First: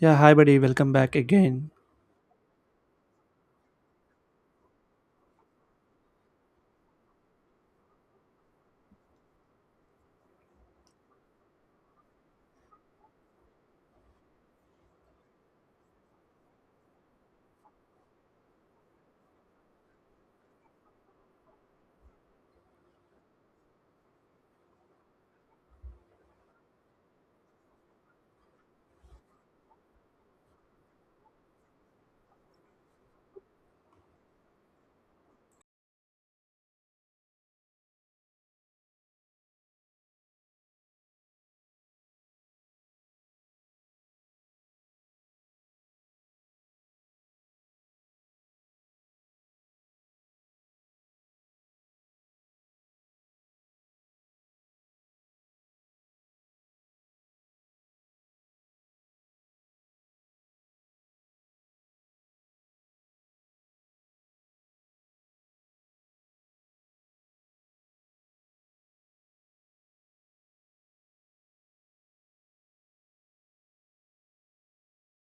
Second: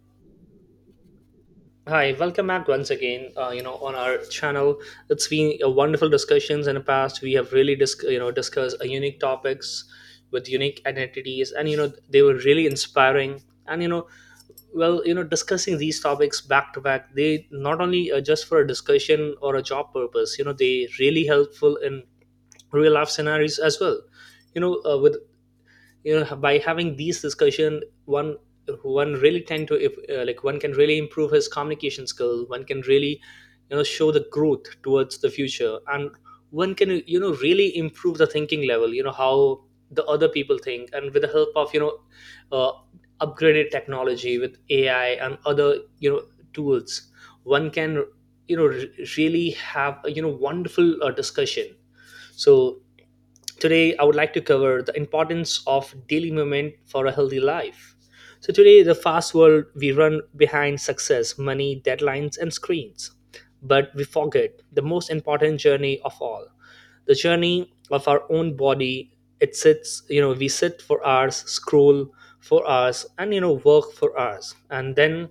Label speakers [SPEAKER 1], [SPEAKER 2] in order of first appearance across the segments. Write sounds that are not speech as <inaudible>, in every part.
[SPEAKER 1] Yeah, hi buddy, welcome back again.
[SPEAKER 2] Hi, welcome back once again. On our channel, it's been a wonderful discussions in the past. We have really discussed unique topics with unique identities, and they were really inspiring. And you know, well, you know, discussing these topics back to back, they not only just for a discussion or a job purpose. They really helpful in real life scenarios as well. With by having these discussion, one one really tend to, if like, one can really improve his communication skill, one can really show the growth towards the future, and one can really improve the thinking level, how the other people think, and with the help of uh, upgraded technology with AI and other tools, one can you know re- really have a wonderful discussion. So today, I would like to cover the importance of daily movement for a healthy life. So, today, the fast world, we run behind success, money, deadlines, and screens. But we forget the most important journey of all, the journey of our own body. It sits, we sit for hours, scroll for hours, and work for hours, and then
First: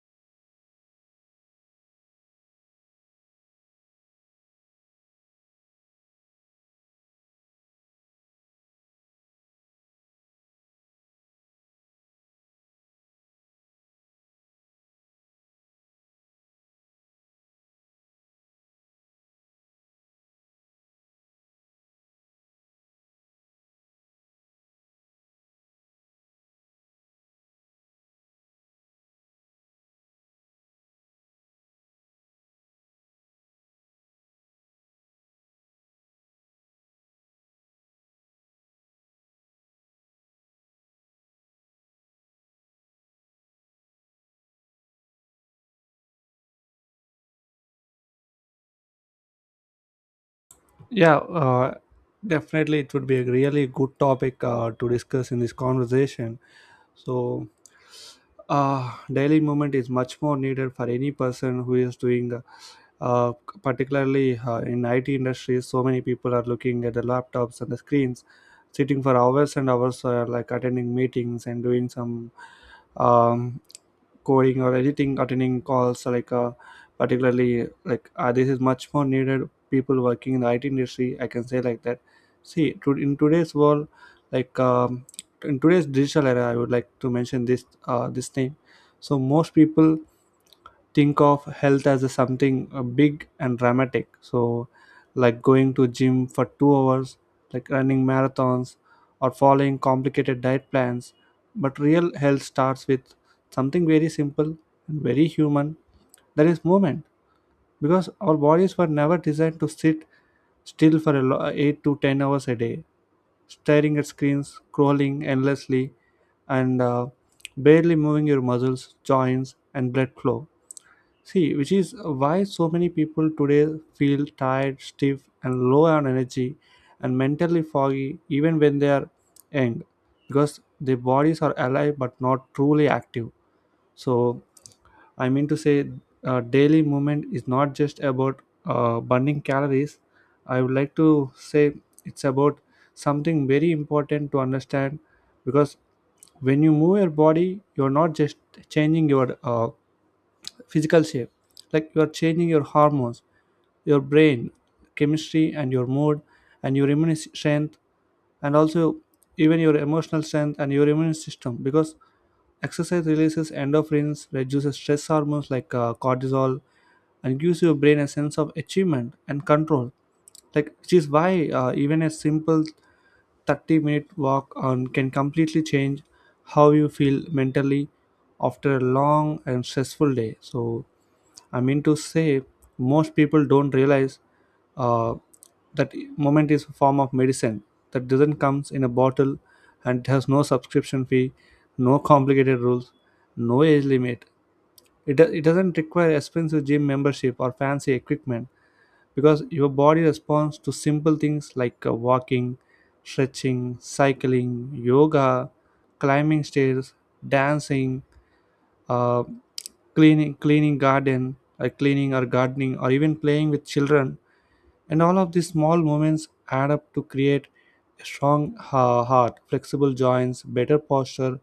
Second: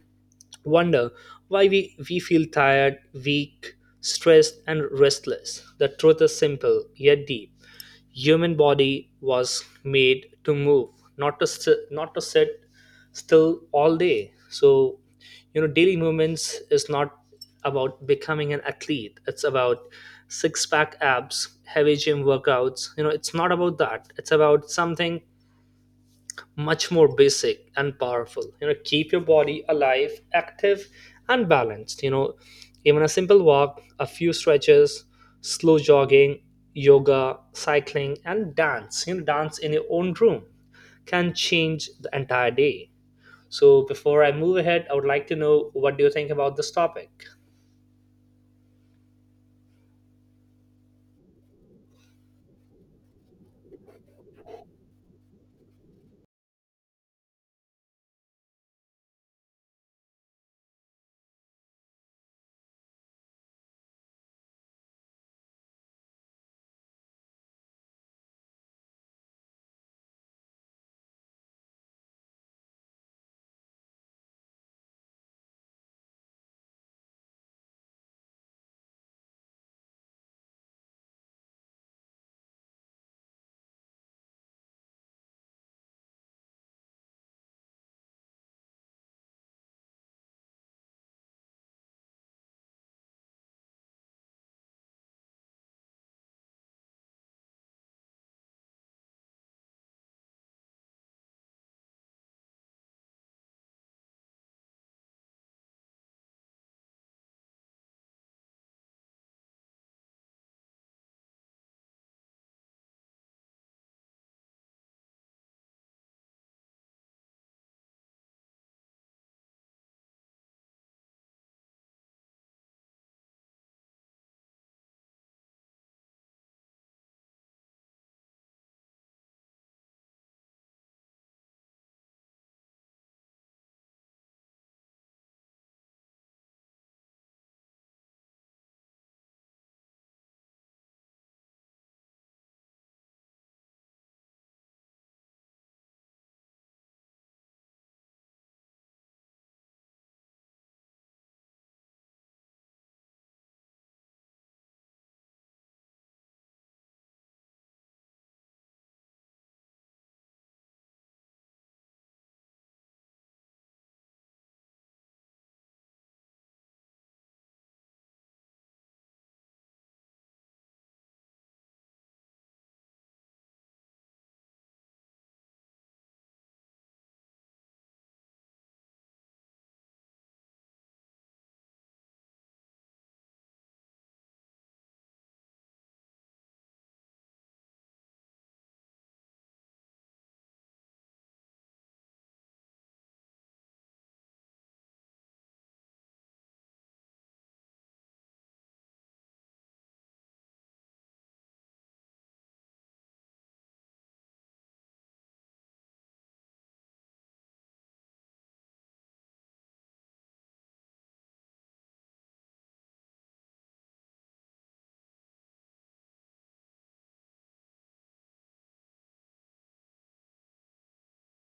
[SPEAKER 2] wonder why we feel tired, weak, stressed, and restless. The truth is simple yet deep, human body was made to move, not to sit still all day. So, daily movements is not about becoming an athlete, it's about six pack abs, heavy gym workouts. It's not about that, it's about something much more basic and powerful. Keep your body alive, active, and balanced. Even a simple walk, a few stretches, slow jogging, yoga, cycling, and dance, dance in your own room can change the entire day. So before I move ahead, I would like to know, what do you think about this topic?
[SPEAKER 1] Yeah, definitely it would be a really good topic to discuss in this conversation. So daily movement is much more needed for any person who is doing uh, particularly in IT industries. So many people are looking at the laptops and the screens, sitting for hours and hours, like attending meetings and doing some um, coding or editing, attending calls, like particularly like this is much more needed people working in the IT industry, I can say like that. In today's world, like um, in today's digital era, I would like to mention this this thing. So most people think of health as a something big and dramatic, so like going to gym for 2 hours, like running marathons or following complicated diet plans. But real health starts with something very simple and very human, that is movement, because our bodies were never designed to sit still for 8 to 10 hours a day, staring at screens, scrolling endlessly, and barely moving your muscles, joints, and blood flow. See, which is why so many people today feel tired, stiff, and low on energy, and mentally foggy, even when they are young, because their bodies are alive but not truly active. So, I mean to say, daily movement is not just about burning calories. I would like to say it's about something very important to understand, because when you move your body, you're not just changing your physical shape, like you are changing your hormones, your brain chemistry, and your mood, and your strength, and also even your emotional strength and your immune system. Because exercise releases endorphins, reduces stress hormones like cortisol, and gives your brain a sense of achievement and control, like which is why, even a simple 30-minute walk on can completely change how you feel mentally after a long and stressful day. So I mean to say, most people don't realize uh, that moment is a form of medicine that doesn't comes in a bottle, and it has no subscription fee, no complicated rules, no age limit. It doesn't require expensive gym membership or fancy equipment, because your body responds to simple things like walking, stretching, cycling, yoga, climbing stairs, dancing, uh, cleaning garden, cleaning or gardening, or even playing with children. And all of these small moments add up to create a strong heart, flexible joints, better posture,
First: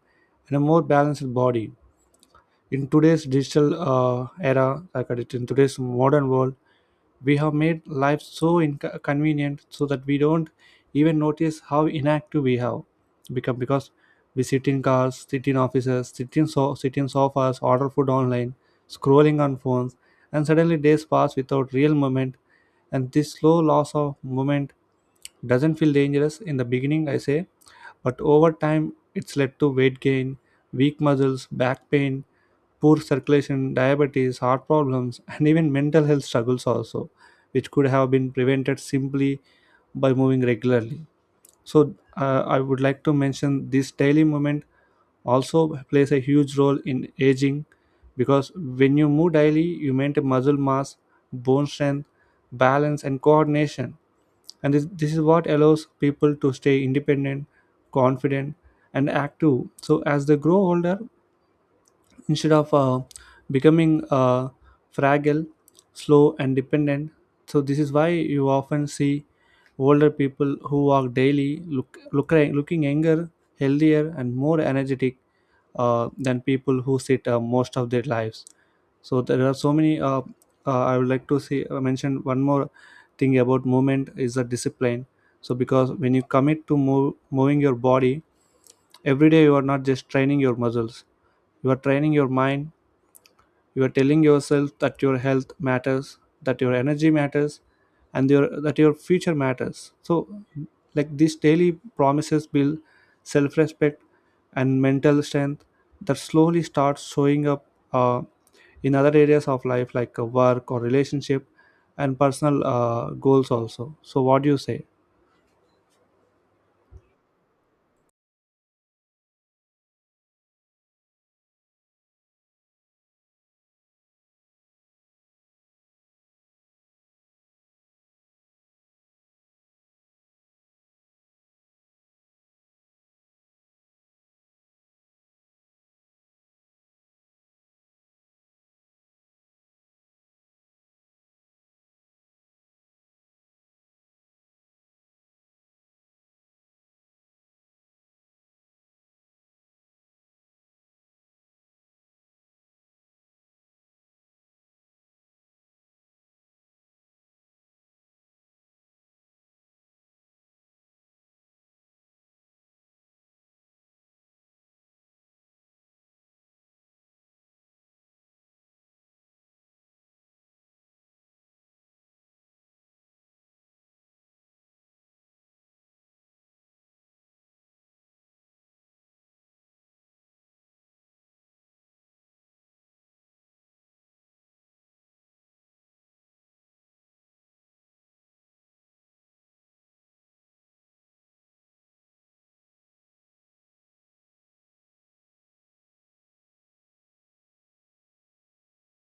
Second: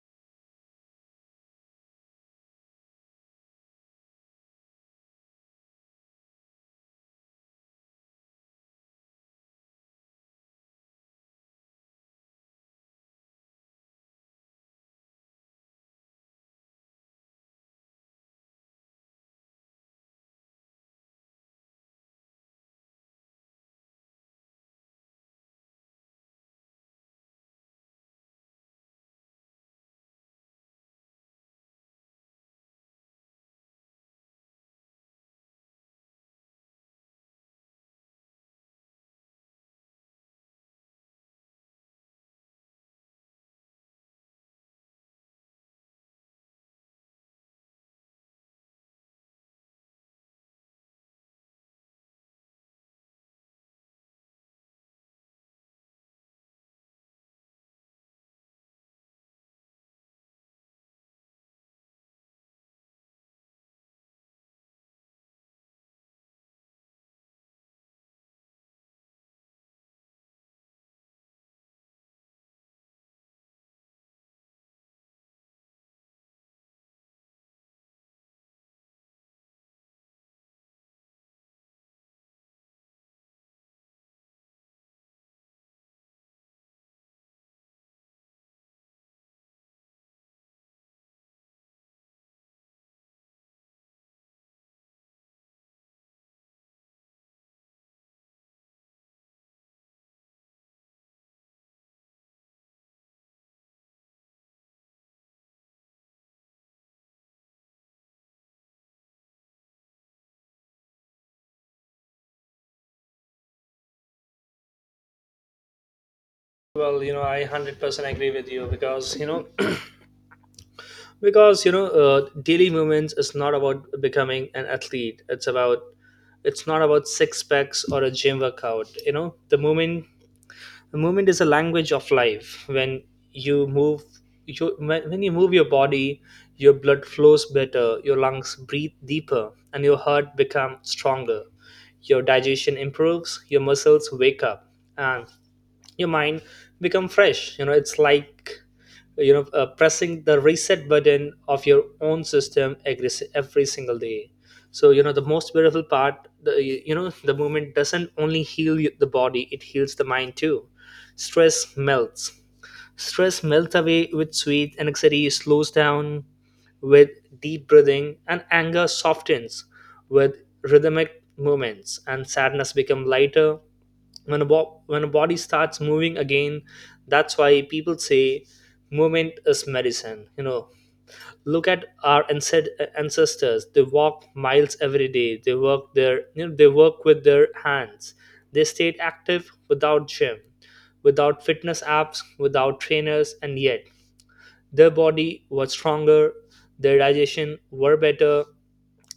[SPEAKER 1] and a more balanced body. In today's digital era like in today's modern world, we have made life so convenient, so that we don't even notice how inactive we have become. Because we sit in cars, sit in offices, sit in sofas, order food online, scrolling on phones, and suddenly days pass without real moment. And this slow loss of movement doesn't feel dangerous in the beginning, I say, but over time it's led to weight gain, weak muscles, back pain, poor circulation, diabetes, heart problems, and even mental health struggles also, which could have been prevented simply by moving regularly. So I would like to mention this daily movement also plays a huge role in aging, because when you move daily, you maintain muscle mass, bone strength, balance, and coordination. And this is what allows people to stay independent, confident, and active. So as they grow older, instead of becoming fragile, slow, and dependent. So this is why you often see older people who walk daily looking younger, healthier, and more energetic than people who sit most of their lives. So there are so many I would like to say mention one more thing. About movement is a discipline, so because when you moving your body every day, you are not just training your muscles, you are training your mind. You are telling yourself that your health matters, that your energy matters, and your that your future matters. So like these daily promises build self-respect and mental strength that slowly starts showing up uh, in other areas of life, like work or relationship and personal goals also. So what do you say?
[SPEAKER 2] Well, I 100% agree with you, because you know daily movements is not about becoming an athlete, it's not about six packs or a gym workout. The movement is a language of life. When you move you when, when you move your body, your blood flows better, your lungs breathe deeper, and your heart becomes stronger. Your digestion improves, your muscles wake up, and your mind become fresh. It's like pressing the reset button of your own system every single day. So the most beautiful part, the you know the movement doesn't only heal the body, it heals the mind too. Stress melts stress melts away with sweet, anxiety slows down with deep breathing, and anger softens with rhythmic movements, and sadness become lighter when when a body starts moving again. That's why people say movement is medicine. Look at our ancestors, they walk miles every day, they work their you know they work with their hands, they stayed active without gym, without fitness apps, without trainers, and yet their body was stronger, their digestion were better,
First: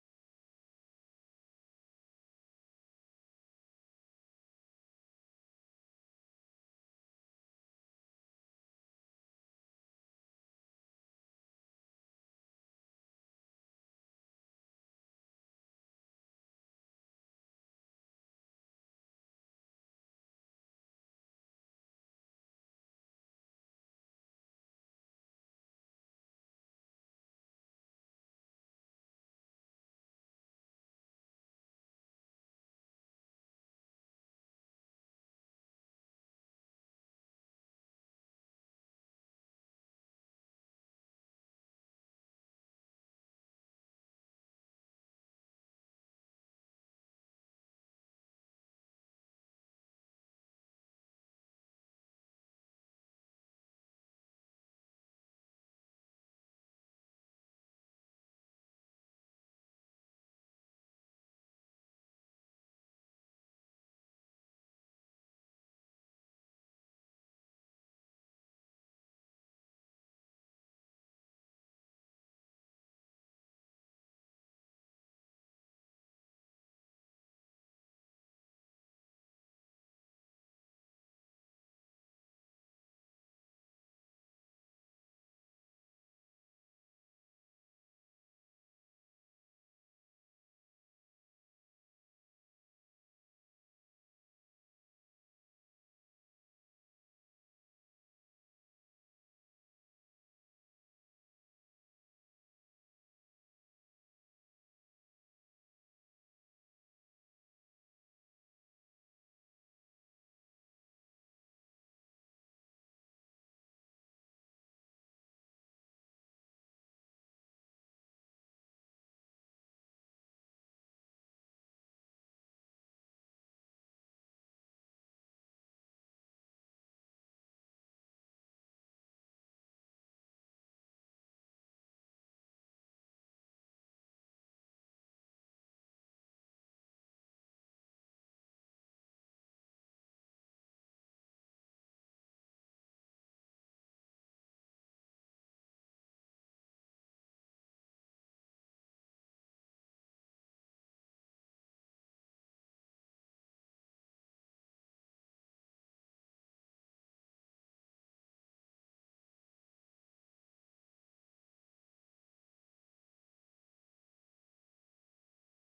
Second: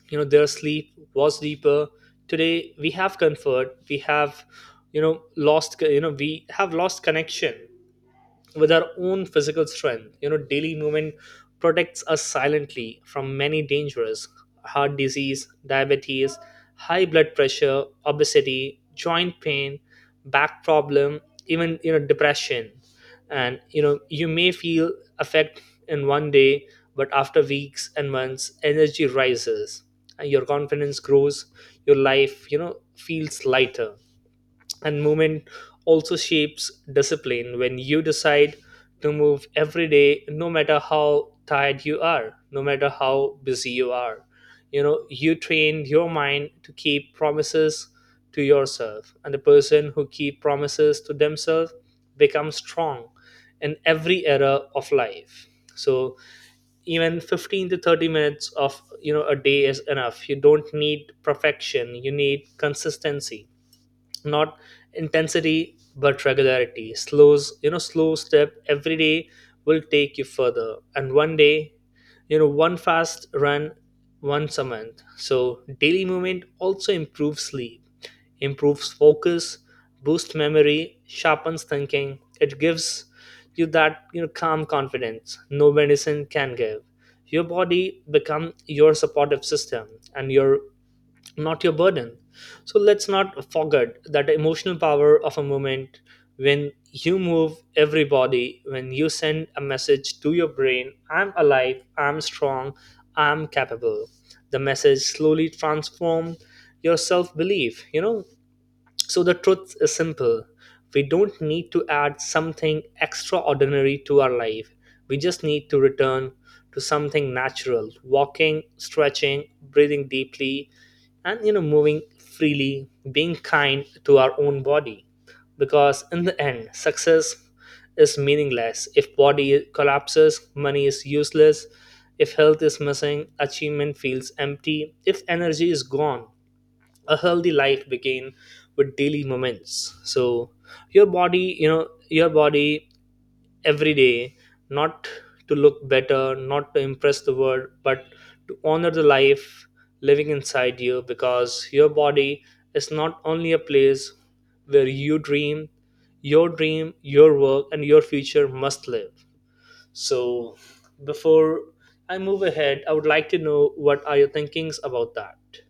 [SPEAKER 2] their sleep was deeper. Today we have comfort, we have you know lost you know we have lost connection with our own physical strength. Daily movement protects us silently from many dangers: heart disease, diabetes, high blood pressure, obesity, joint pain, back problem, even depression. You may feel effect in one day, but after weeks and months, energy rises and your confidence grows, your life, feels lighter. And movement also shapes discipline. When you decide to move every day, no matter how tired you are, no matter how busy you are, you train your mind to keep promises to yourself. And the person who keep promises to themselves becomes strong in every era of life. So even 15 to 30 minutes of a day is enough. You don't need perfection, you need consistency, not intensity but regularity. Slows you know Slow step every day will take you further, and one day, one fast run once a month. So daily movement also improves sleep, improves focus, boosts memory, sharpens thinking. It gives you that calm confidence no medicine can give. Your body become your supportive system, and your, not your burden. So let's not forget that emotional power of a moment. When you move every body, when you send a message to your brain: I'm alive, I'm strong, I'm capable. The message slowly transforms your self belief. So the truth is simple. We don't need to add something extraordinary to our life. We just need to return to something natural: walking, stretching, breathing deeply, and moving freely, being kind to our own body. Because in the end, success is meaningless. If body collapses, money is useless. If health is missing, achievement feels empty. If energy is gone, a healthy life begin with daily moments. So your body every day, not to look better, not to impress the world, but to honor the life living inside you. Because your body is not only a place where you dream, your dream, your work, and your future must live. So before I move ahead, I would like to know, what are your thinkings about that?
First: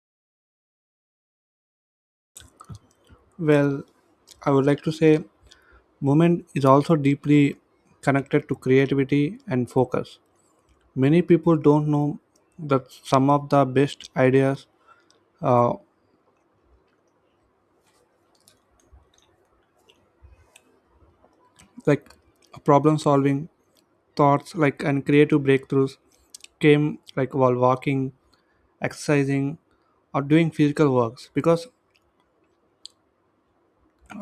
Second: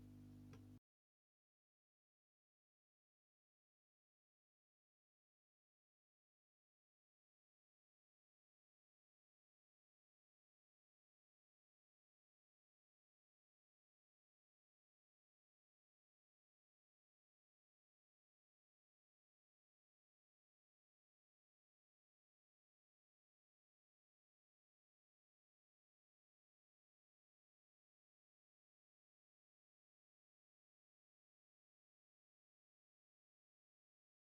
[SPEAKER 1] Well, I would like to say movement is also deeply connected to creativity and focus. Many people don't know that some of the best ideas, like problem solving thoughts, like and creative breakthroughs, came like while walking, exercising, or doing physical works. Because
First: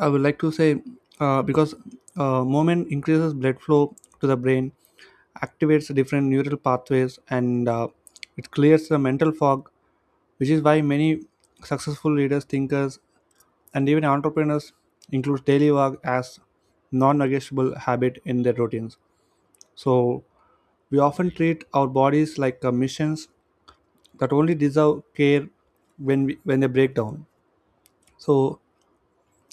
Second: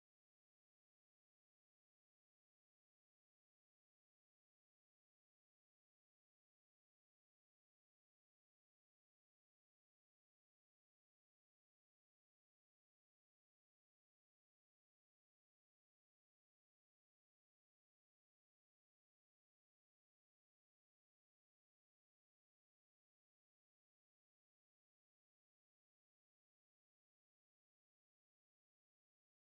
[SPEAKER 1] I would like to say, because movement increases blood flow to the brain, activates different neural pathways, and it clears the mental fog, which is why many successful leaders, thinkers, and even entrepreneurs include daily work as non-negotiable habit in their routines. So we often treat our bodies like missions that only deserve care when when they break down. So,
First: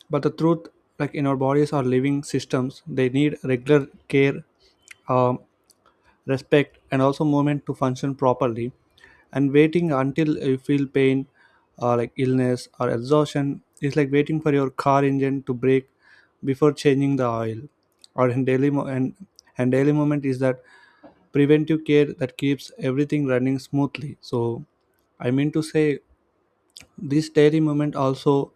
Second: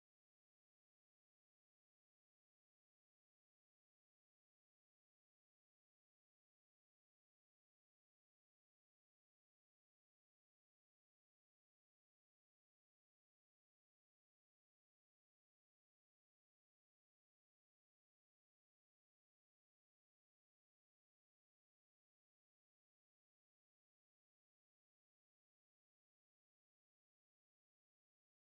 [SPEAKER 1] but the truth, like in our bodies are living systems, they need regular care, um, respect, and also movement to function properly. And waiting until you feel pain, or like illness or exhaustion, is like waiting for your car engine to brake before changing the oil. Or in daily mo- And daily moment is that preventive care that keeps everything running smoothly. So I mean to say, this daily moment also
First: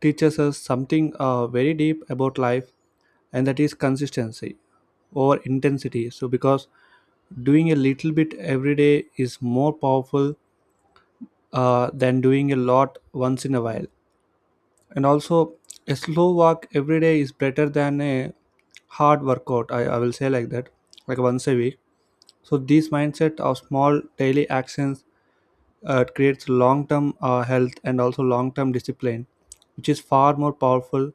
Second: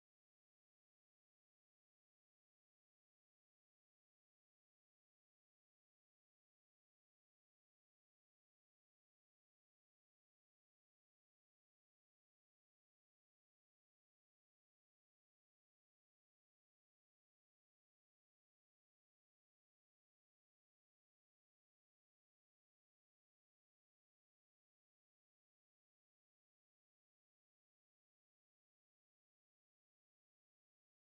[SPEAKER 1] teaches us something very deep about life, and that is consistency over intensity. So, because doing a little bit every day is more powerful than doing a lot once in a while. And also, a slow walk every day is better than a hard workout. I will say like that, like once a week. So, this mindset of small daily actions creates long term health and also long term discipline, which is far more powerful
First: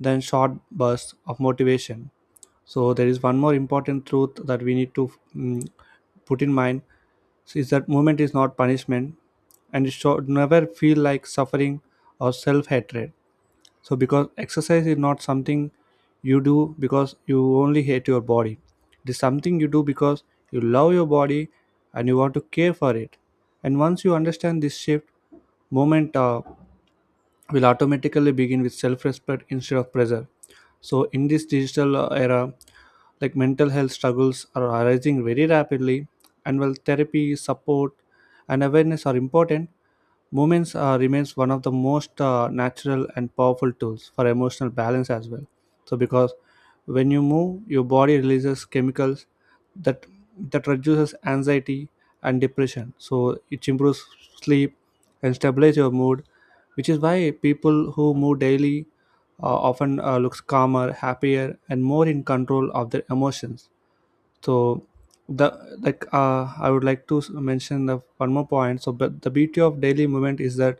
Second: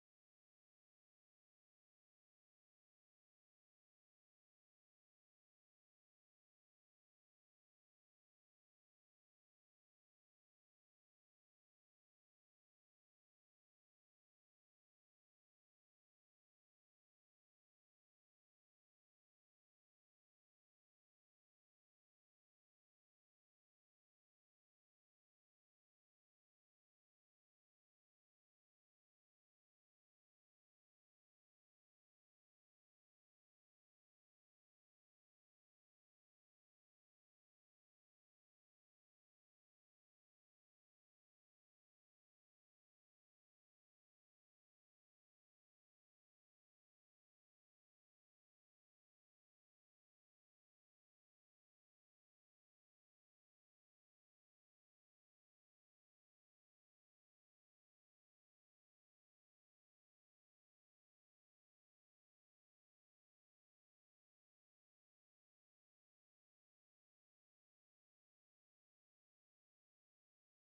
[SPEAKER 1] than short bursts of motivation. So, there is one more important truth that we need to put in mind, is that moment is not punishment, and it should never feel like suffering or self-hatred. So because exercise is not something you do because you only hate your body, it is something you do because you love your body and you want to care for it. And once you understand this shift, moment will automatically begin with self-respect instead of pressure. So in this digital era, like mental health struggles are arising very rapidly, and while therapy support and awareness are important, movements remains one of the most natural and powerful tools for emotional balance as well. So because when you move, your body releases chemicals that that reduces anxiety and depression. So it improves sleep and stabilize your mood, which is why people who move daily often looks calmer, happier, and more in control of their emotions. So the like I would like to mention the one more point. So but the beauty of daily movement is that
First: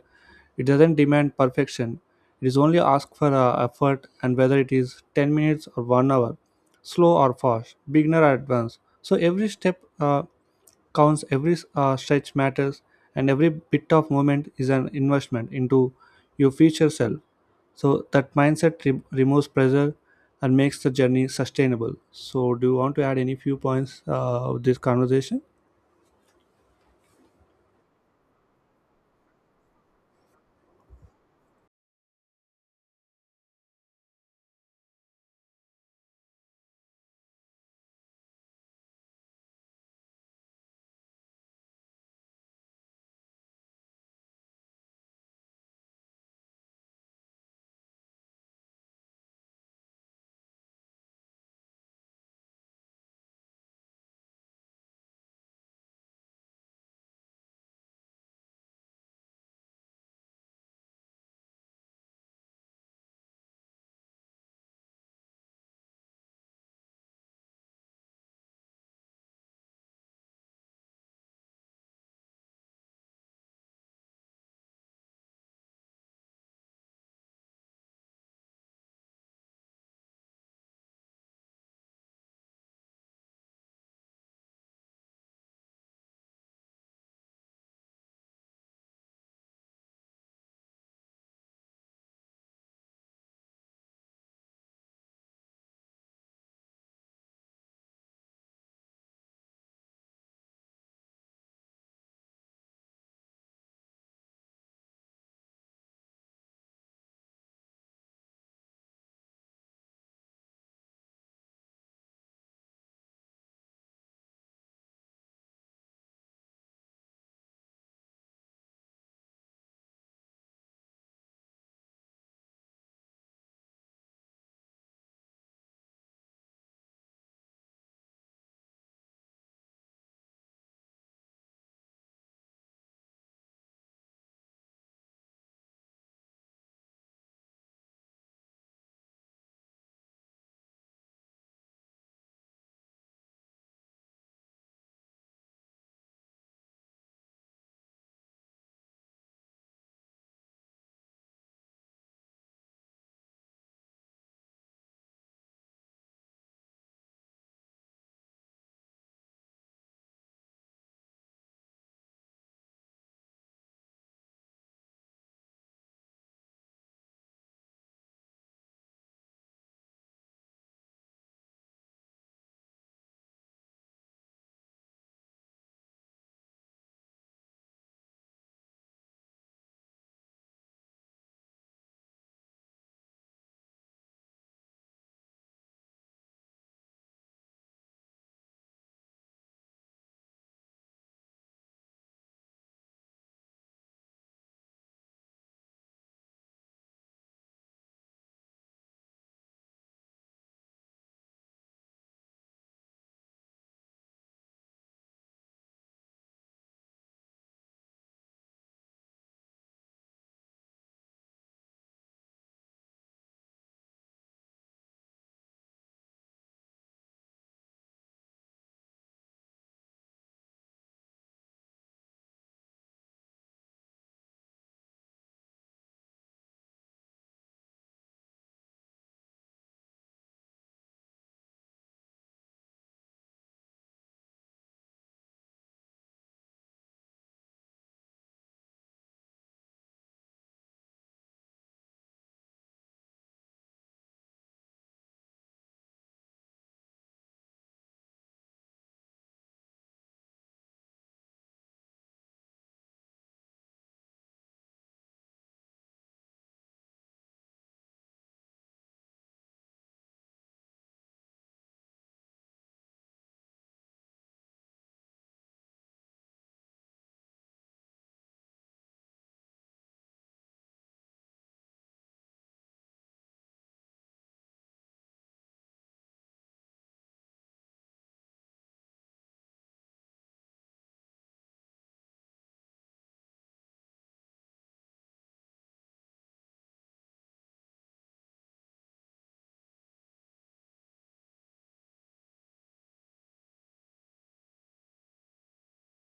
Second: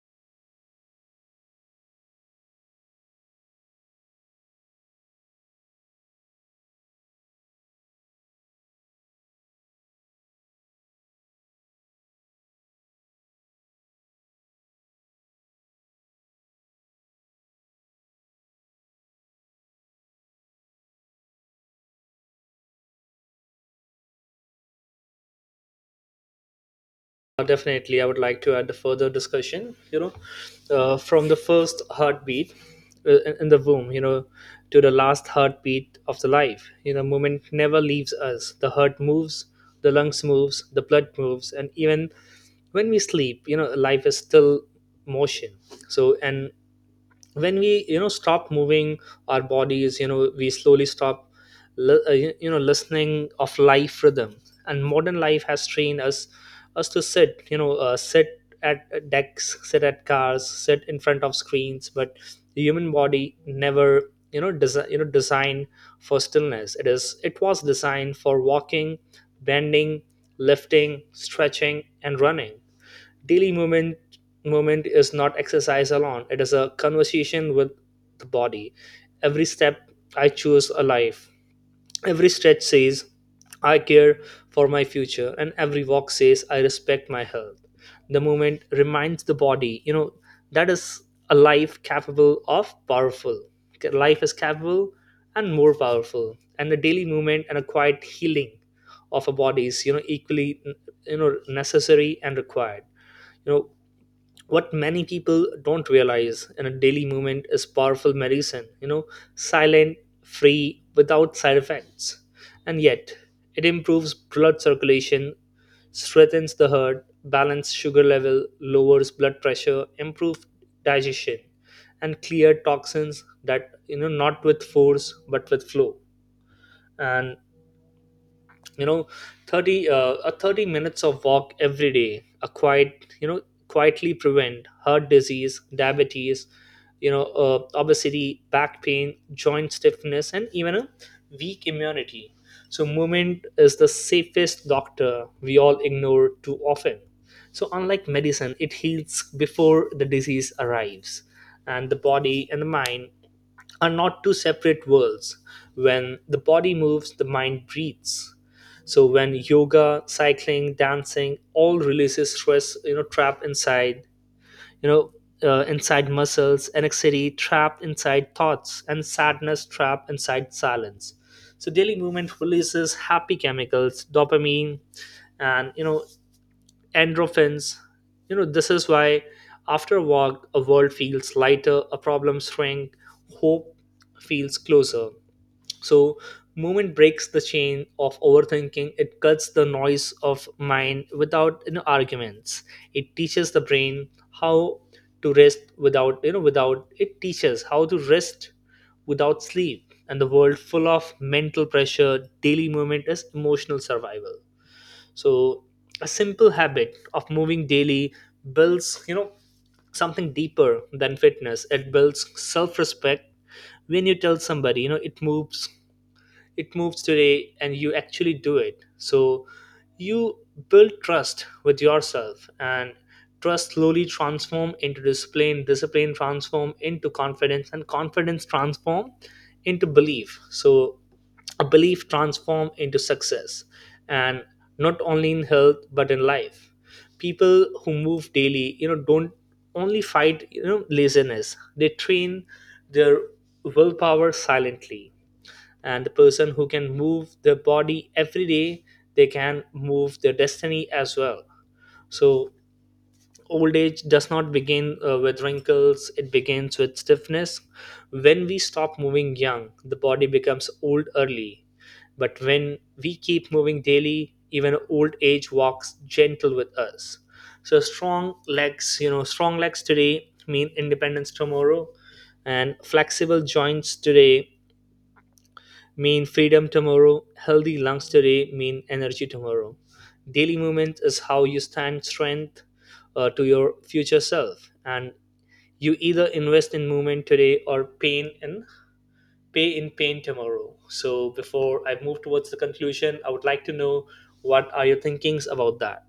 [SPEAKER 1] it doesn't demand perfection, it is only ask for effort, and whether it is 10 minutes or 1 hour, slow or fast, beginner or advanced, so every step counts, every stretch matters, and every bit of movement is an investment into your future self. So that mindset removes pressure and makes the journey sustainable. So, do you want to add any few points of this conversation?
[SPEAKER 2] Definitely, I would like to add a further discussion. From the first heartbeat in the womb, to the last heartbeat of the life, movement never leaves us. The heart moves, the lungs moves, the blood moves, and even when we sleep, life is still motion. So, and when we stop moving our bodies, we slowly stop listening of life rhythm. And modern life has trained us to sit, sit at decks, sit at cars, sit in front of screens. But the human body never designed for stillness. It was designed for walking, bending, lifting, stretching, and running. Daily movement is not exercise alone, it is a conversation with the body. Every step, I choose a life. Every stretch says, I care for my future. And every walk says, I respect my health. The movement reminds the body, that is a life capable of powerful. Okay, life is capable and more powerful. And the daily movement and a quiet healing of a body is equally necessary and required you know what many people don't realize in a daily movement is powerful medicine, silent, free, without side effects. And yet it improves blood circulation, strengthens the heart, balance sugar level, lowers blood pressure, improves digestion, and clear toxins, that not with force but with flow. And you know 30, a 30 minutes of walk every day, a quiet you know quietly prevent heart disease, diabetes, obesity, back pain, joint stiffness, and even a weak immunity. So movement is the safest doctor we all ignore too often. So unlike medicine, it heals before the disease arrives. And the body and the mind are not two separate worlds. When the body moves, the mind breathes. So when yoga, cycling, dancing all releases stress, trapped inside, you know inside muscles, anxiety trapped inside thoughts, and sadness trapped inside silence. So daily movement releases happy chemicals, dopamine, and endorphins. This is why after a walk, a world feels lighter, a problem shrink, hope feels closer. So, movement breaks the chain of overthinking. It cuts the noise of mind without, arguments. It teaches the brain how to rest without, without it teaches how to rest without sleep. And the world full of mental pressure, daily movement is emotional survival. So, a simple habit of moving daily builds something deeper than fitness. It builds self-respect when you tell somebody it moves today and you actually do it, so you build trust with yourself, and trust slowly transform into discipline, discipline transform into confidence, and confidence transform into belief, so a belief transform into success, and not only in health but in life. People who move daily don't only fight laziness, they train their willpower silently, and the person who can move their body every day, they can move their destiny as well. So old age does not begin with wrinkles, it begins with stiffness. When we stop moving young, the body becomes old early, but when we keep moving daily, even old age walks gentle with us. So strong legs, strong legs today mean independence tomorrow, and flexible joints today mean freedom tomorrow. Healthy lungs today mean energy tomorrow. Daily movement is how you stand strength to your future self. And you either invest in movement today or pain in pay in pain tomorrow. So before I move towards the conclusion, I would like to know what are your thinkings about that.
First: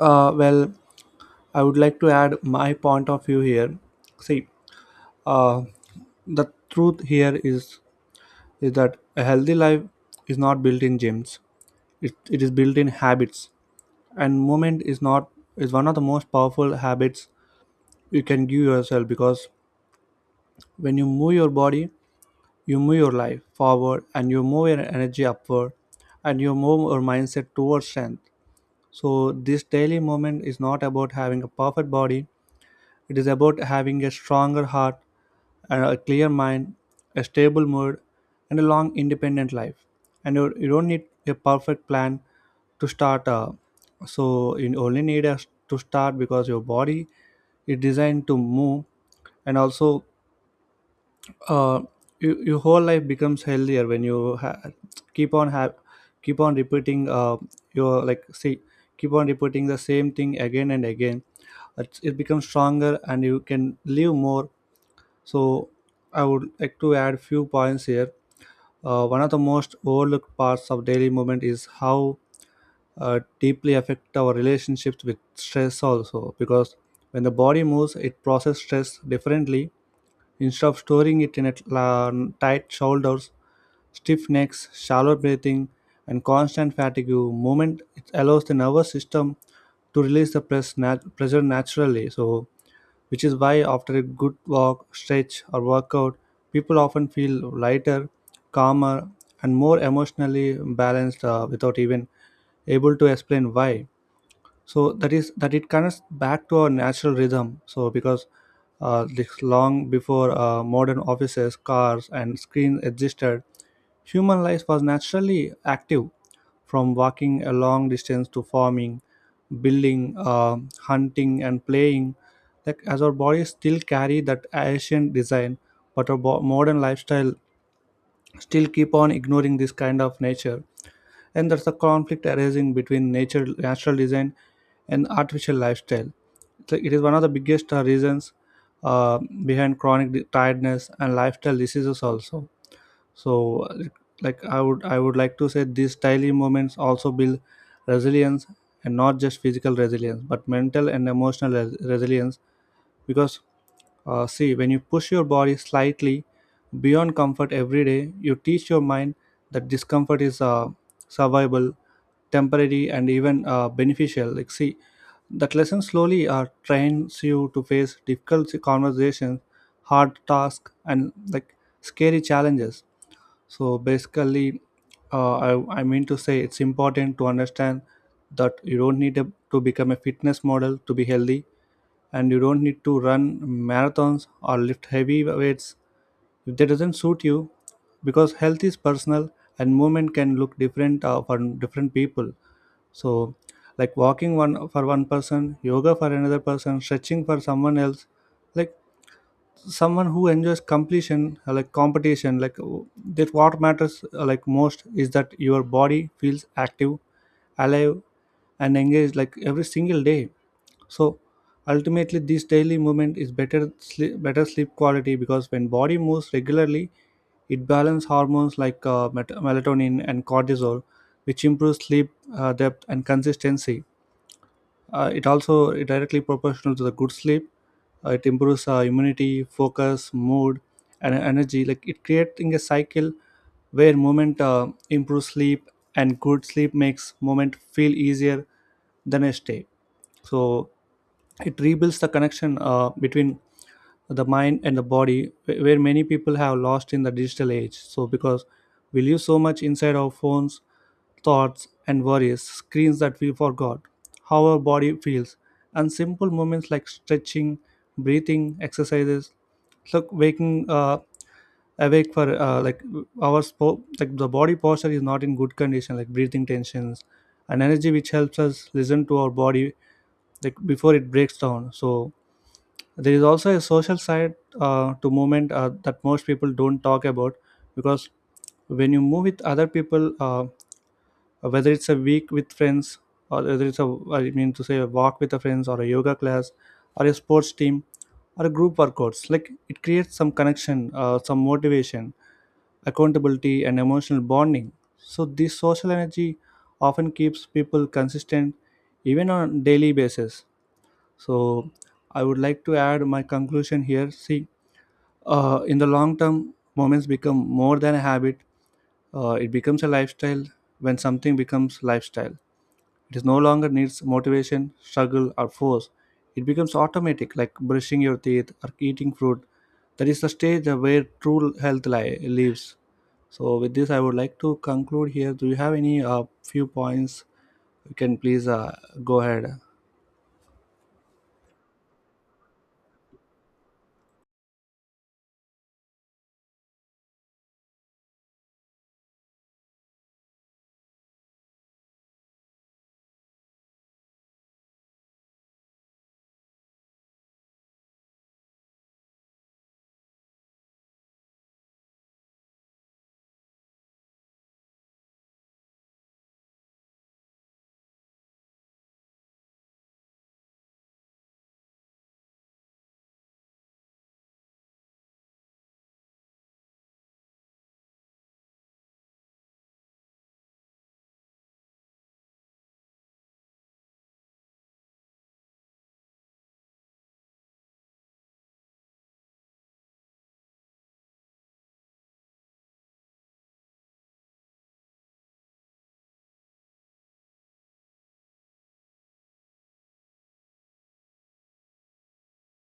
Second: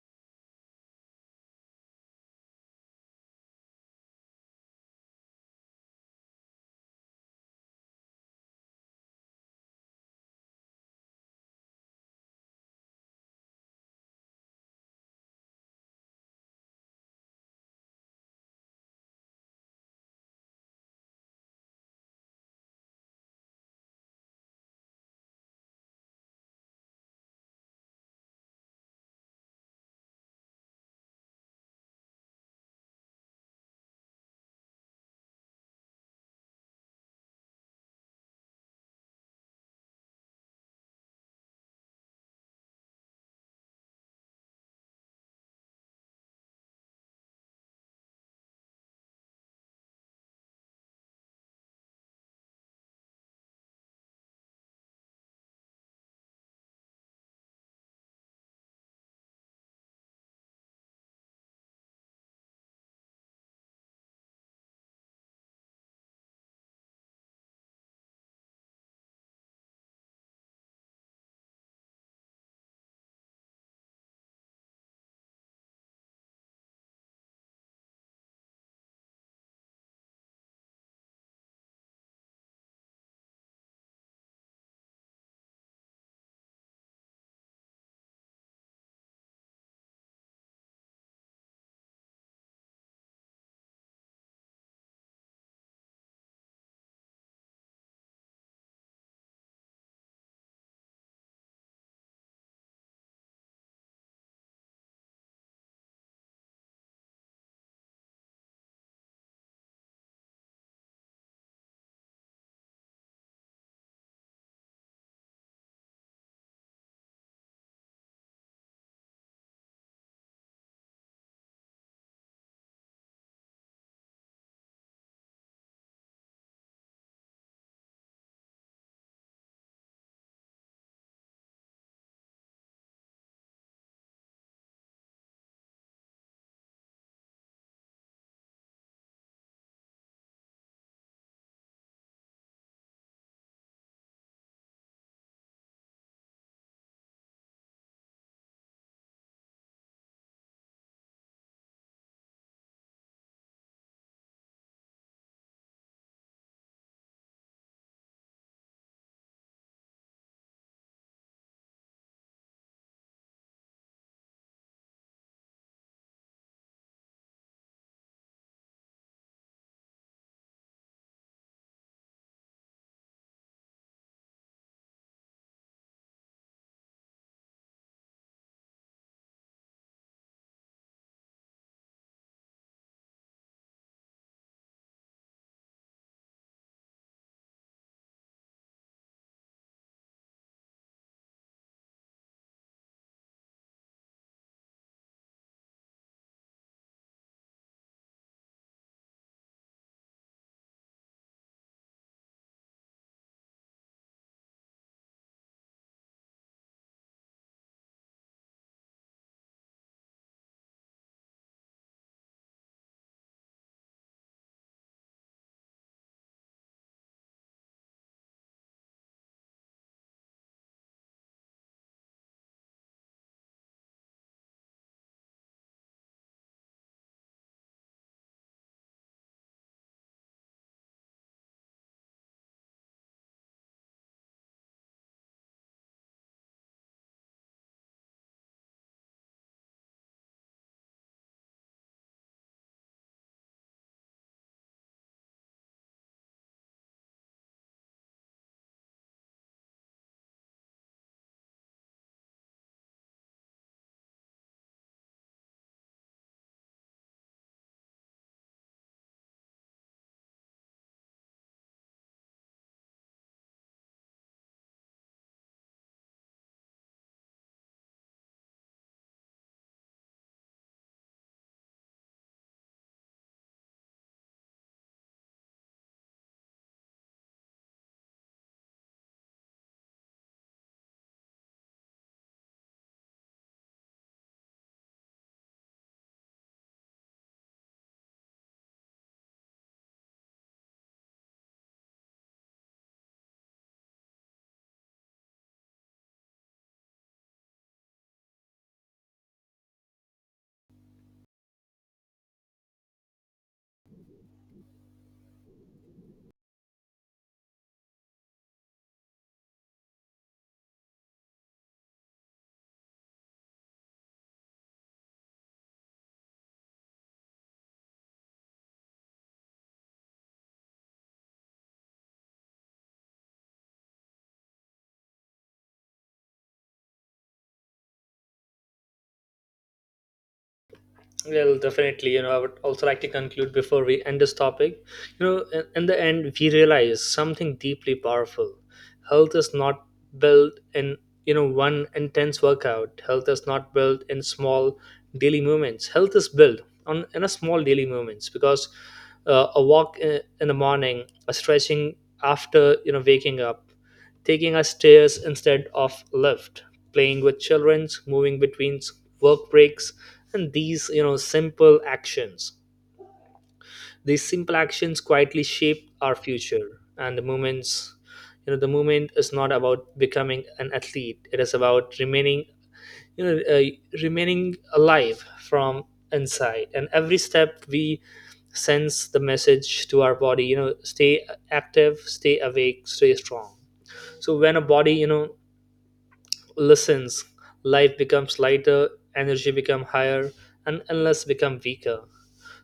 [SPEAKER 1] Well, I would like to add my point of view here. See, uh, the truth here is that a healthy life is not built in gyms. It is built in habits, and movement is not is one of the most powerful habits you can give yourself, because when you move your body, you move your life forward, and you move your energy upward, and you move your mindset towards strength. So this daily movement is not about having a perfect body, it is about having a stronger heart and a clear mind, a stable mood, and a long independent life. And you don't need a perfect plan to start, so you only need us to start, because your body is designed to move. And also, uh, you, your whole life becomes healthier when you keep on have keep on repeating your like see keep on repeating the same thing again and again, it becomes stronger and you can live more. So I would like to add few points here. One of the most overlooked parts of daily movement is how deeply affect our relationships with stress also, because when the body moves it processes stress differently. Instead of storing it in a tight shoulders, stiff necks, shallow breathing, and constant fatigue, movement, it allows the nervous system to release the pressure naturally. So, which is why after a good walk, stretch, or workout, people often feel lighter, calmer, and more emotionally balanced without even able to explain why. So that is that it connects back to our natural rhythm. So because this long before modern offices, cars, and screens existed, human life was naturally active, from walking a long distance to farming, building, hunting, and playing, like as our bodies still carry that ancient design. But modern lifestyle still keep on ignoring this kind of nature, and there's a conflict arising between nature natural design and artificial lifestyle. So it is one of the biggest reasons uh, behind tiredness and lifestyle diseases also. So like I would like to say these daily moments also build resilience, and not just physical resilience but mental and emotional resilience. Because see, when you push your body slightly beyond comfort every day, you teach your mind that discomfort is survivable, temporary, and even beneficial. Like, see, that lesson slowly trains you to face difficult conversations, hard tasks, and like scary challenges. So basically, I mean to say it's important to understand that you don't need a, to become a fitness model to be healthy, and you don't need to run marathons or lift heavy weights if that doesn't suit you, because health is personal and movement can look different for different people. So, like walking one for one person, yoga for another person, stretching for someone else, like someone who enjoys completion, like competition, like w- that what matters like most is that your body feels active, alive, and engaged like every single day. So ultimately, this daily movement is better sleep quality, because when body moves regularly, it balances hormones like melatonin and cortisol, which improves sleep depth and consistency. It also is directly proportional to the good sleep. It improves immunity, focus, mood, and energy, like it creating a cycle where movement improves sleep, and good sleep makes movement feel easier the next day. So it rebuilds the connection between the mind and the body where many people have lost in the digital age. So because we live so much inside our phones, thoughts and worries, screens, that we forgot how our body feels. And simple moments like stretching, breathing exercises, look waking awake for like like the body posture is not in good condition, like breathing, tensions, and energy, which helps us listen to our body like before it breaks down. So there is also a social side to movement that most people don't talk about, because when you move with other people, whether it's a week with friends, or whether it's a, I mean to say, a walk with the friends, or a yoga class, or a sports team, or a group workouts, like it creates some connection, some motivation, accountability, and emotional bonding. So this social energy often keeps people consistent, even on daily basis. So I would like to add my conclusion here. See, in the long term, moments become more than a habit. It becomes a lifestyle. When something becomes lifestyle, it is no longer needs motivation, struggle, or force. It becomes automatic, like brushing your teeth or eating fruit. That is the stage where true lives. So, with this, I would like to conclude here. Do you have any few points? You can please go ahead.
[SPEAKER 2] Well, definitely. You know, I would also like to conclude before we end this topic. You know, in the end, we realize something deeply powerful. Health is not built in, you know, one intense workout. Health is not built in small daily movements. Health is built on in a small daily movements, because a walk in the morning, a stretching after waking up, taking a stairs instead of lift, playing with children, moving between work breaks, and these simple actions. These simple actions quietly shape our future, and the moments the movement is not about becoming an athlete, it is about remaining you know uh, remaining alive from inside. And every step we sends the message to our body, stay active, stay awake, stay strong. So when a body lessens, life becomes lighter, energy become higher, and endless become weaker.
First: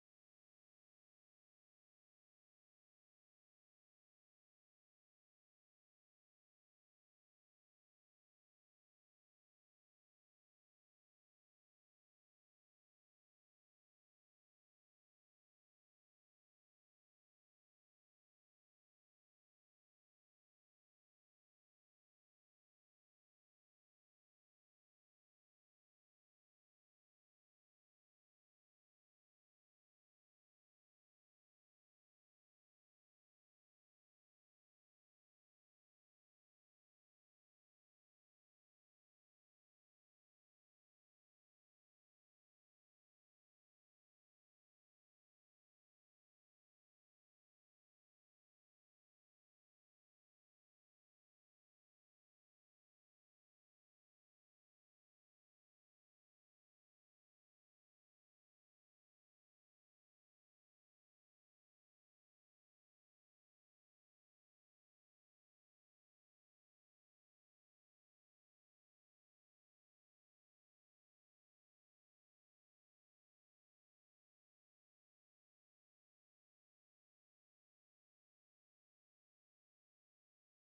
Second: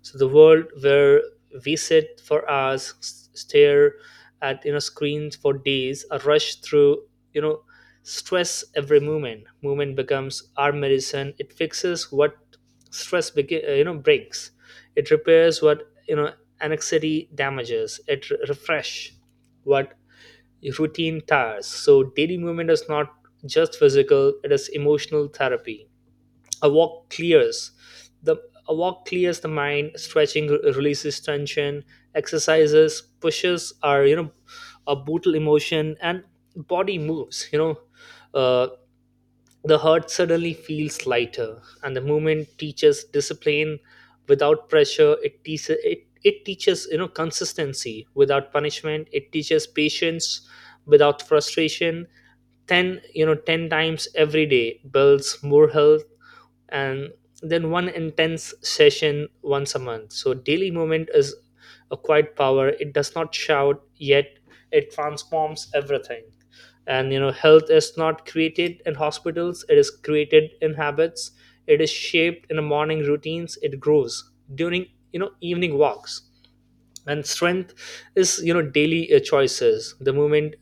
[SPEAKER 2] So the world where we sit for hours, stare at screens for days, or rush through you know stress every moment. Movement becomes our medicine. It fixes what stress breaks. It repairs what anxiety damages. It refresh what routine tasks. So daily movement is not just physical, it is emotional therapy. A walk clears the a walk clears the mind, stretching releases tension, exercises pushes our a brutal emotion, and body moves, you know. Uh, the heart suddenly feels lighter, and the movement teaches discipline without pressure. It teaches it teaches consistency without punishment. It teaches patience without frustration. Ten ten times every day builds more health and then one intense session once a month. So daily movement is a quiet power. It does not shout, yet it transforms everything. And you know, health is not created in hospitals, it is created in habits, it is shaped in the morning routines, it grows during evening walks, and strength is daily choices. The movement,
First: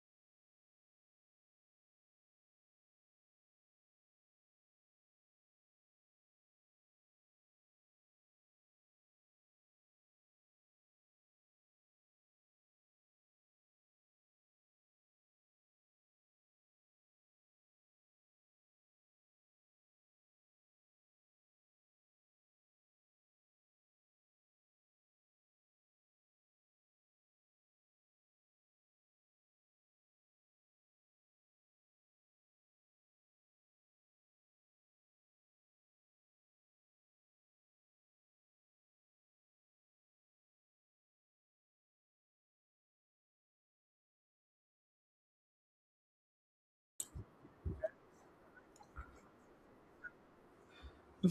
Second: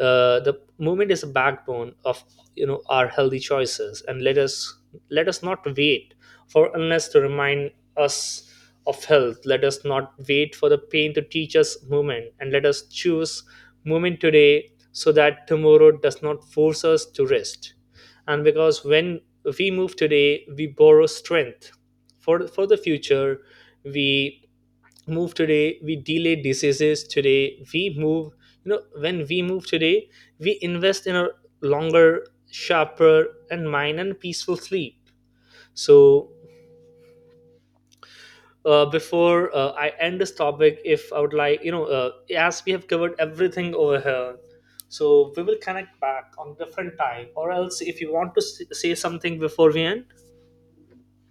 [SPEAKER 2] the movement is a backbone of our healthy choices. And let us not wait for illness to remind us of health, let us not wait for the pain to teach us movement, and let us choose movement today so that tomorrow does not force us to rest. And because when we move today, we borrow strength for the future. We move today, we delay diseases today, we move, when we move today, we invest in a longer sharper and mind and peaceful sleep. So before I end this topic, if I would like as we have covered everything over here, so we will connect back on different time, or else if you want to say something before we end.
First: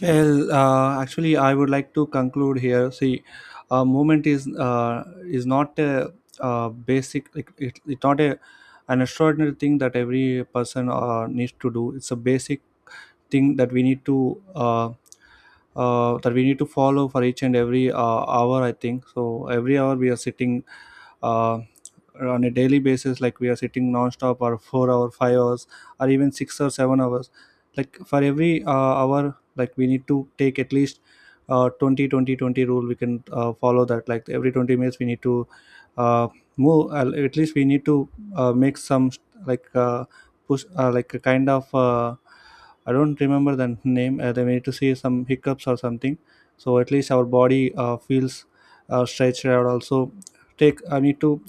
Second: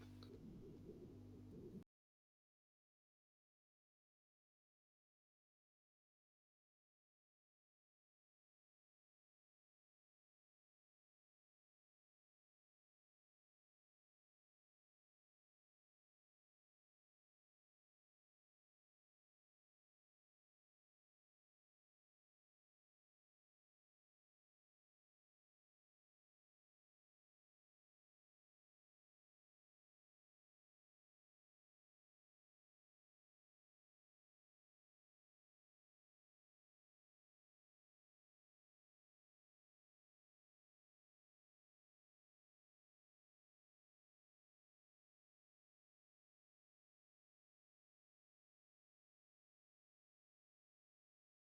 [SPEAKER 1] Well, actually, I would like to conclude here. See, movement is not a, basic. Like it, it's not a an extraordinary thing that every person needs to do. It's a basic thing that we need to uh, that we need to follow for each and every hour, I think so. Every hour we are sitting, uh, on a daily basis, like we are sitting non-stop or 4 hour 5 hours, or even 6 or 7 hours. Like for every hour, like we need to take at least, 20-20-20 rule we can follow that, like every 20 minutes we need to uh, move, at least we need to make some, like push, like a kind of I don't remember the name. They need to see some hiccups or something. So at least our body feels stretched out. Also, take I need to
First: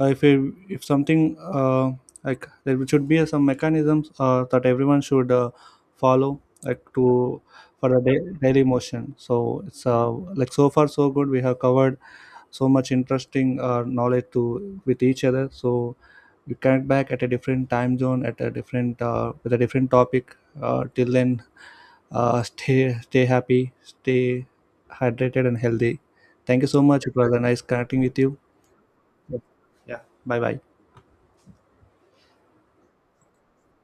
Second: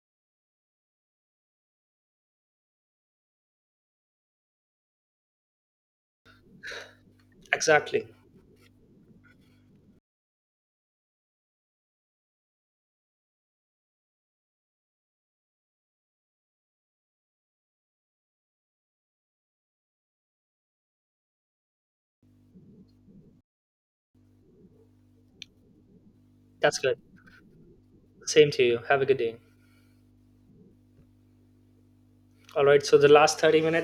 [SPEAKER 1] if it, if something like there should be some mechanisms that everyone should follow, like to, for a
[SPEAKER 2] Exactly.
[SPEAKER 1] daily motion. So it's like so far so good. We have covered so much interesting knowledge to with each other. So we connect back at a different time zone at a different with a different topic, till then, <laughs> stay happy, stay hydrated and healthy. Thank you
[SPEAKER 2] That's
[SPEAKER 1] so
[SPEAKER 2] good.
[SPEAKER 1] much, it was a nice connecting with you.
[SPEAKER 2] Same to you, have a good day.
[SPEAKER 1] Yeah, bye bye.
[SPEAKER 2] All right, so the last 30 minutes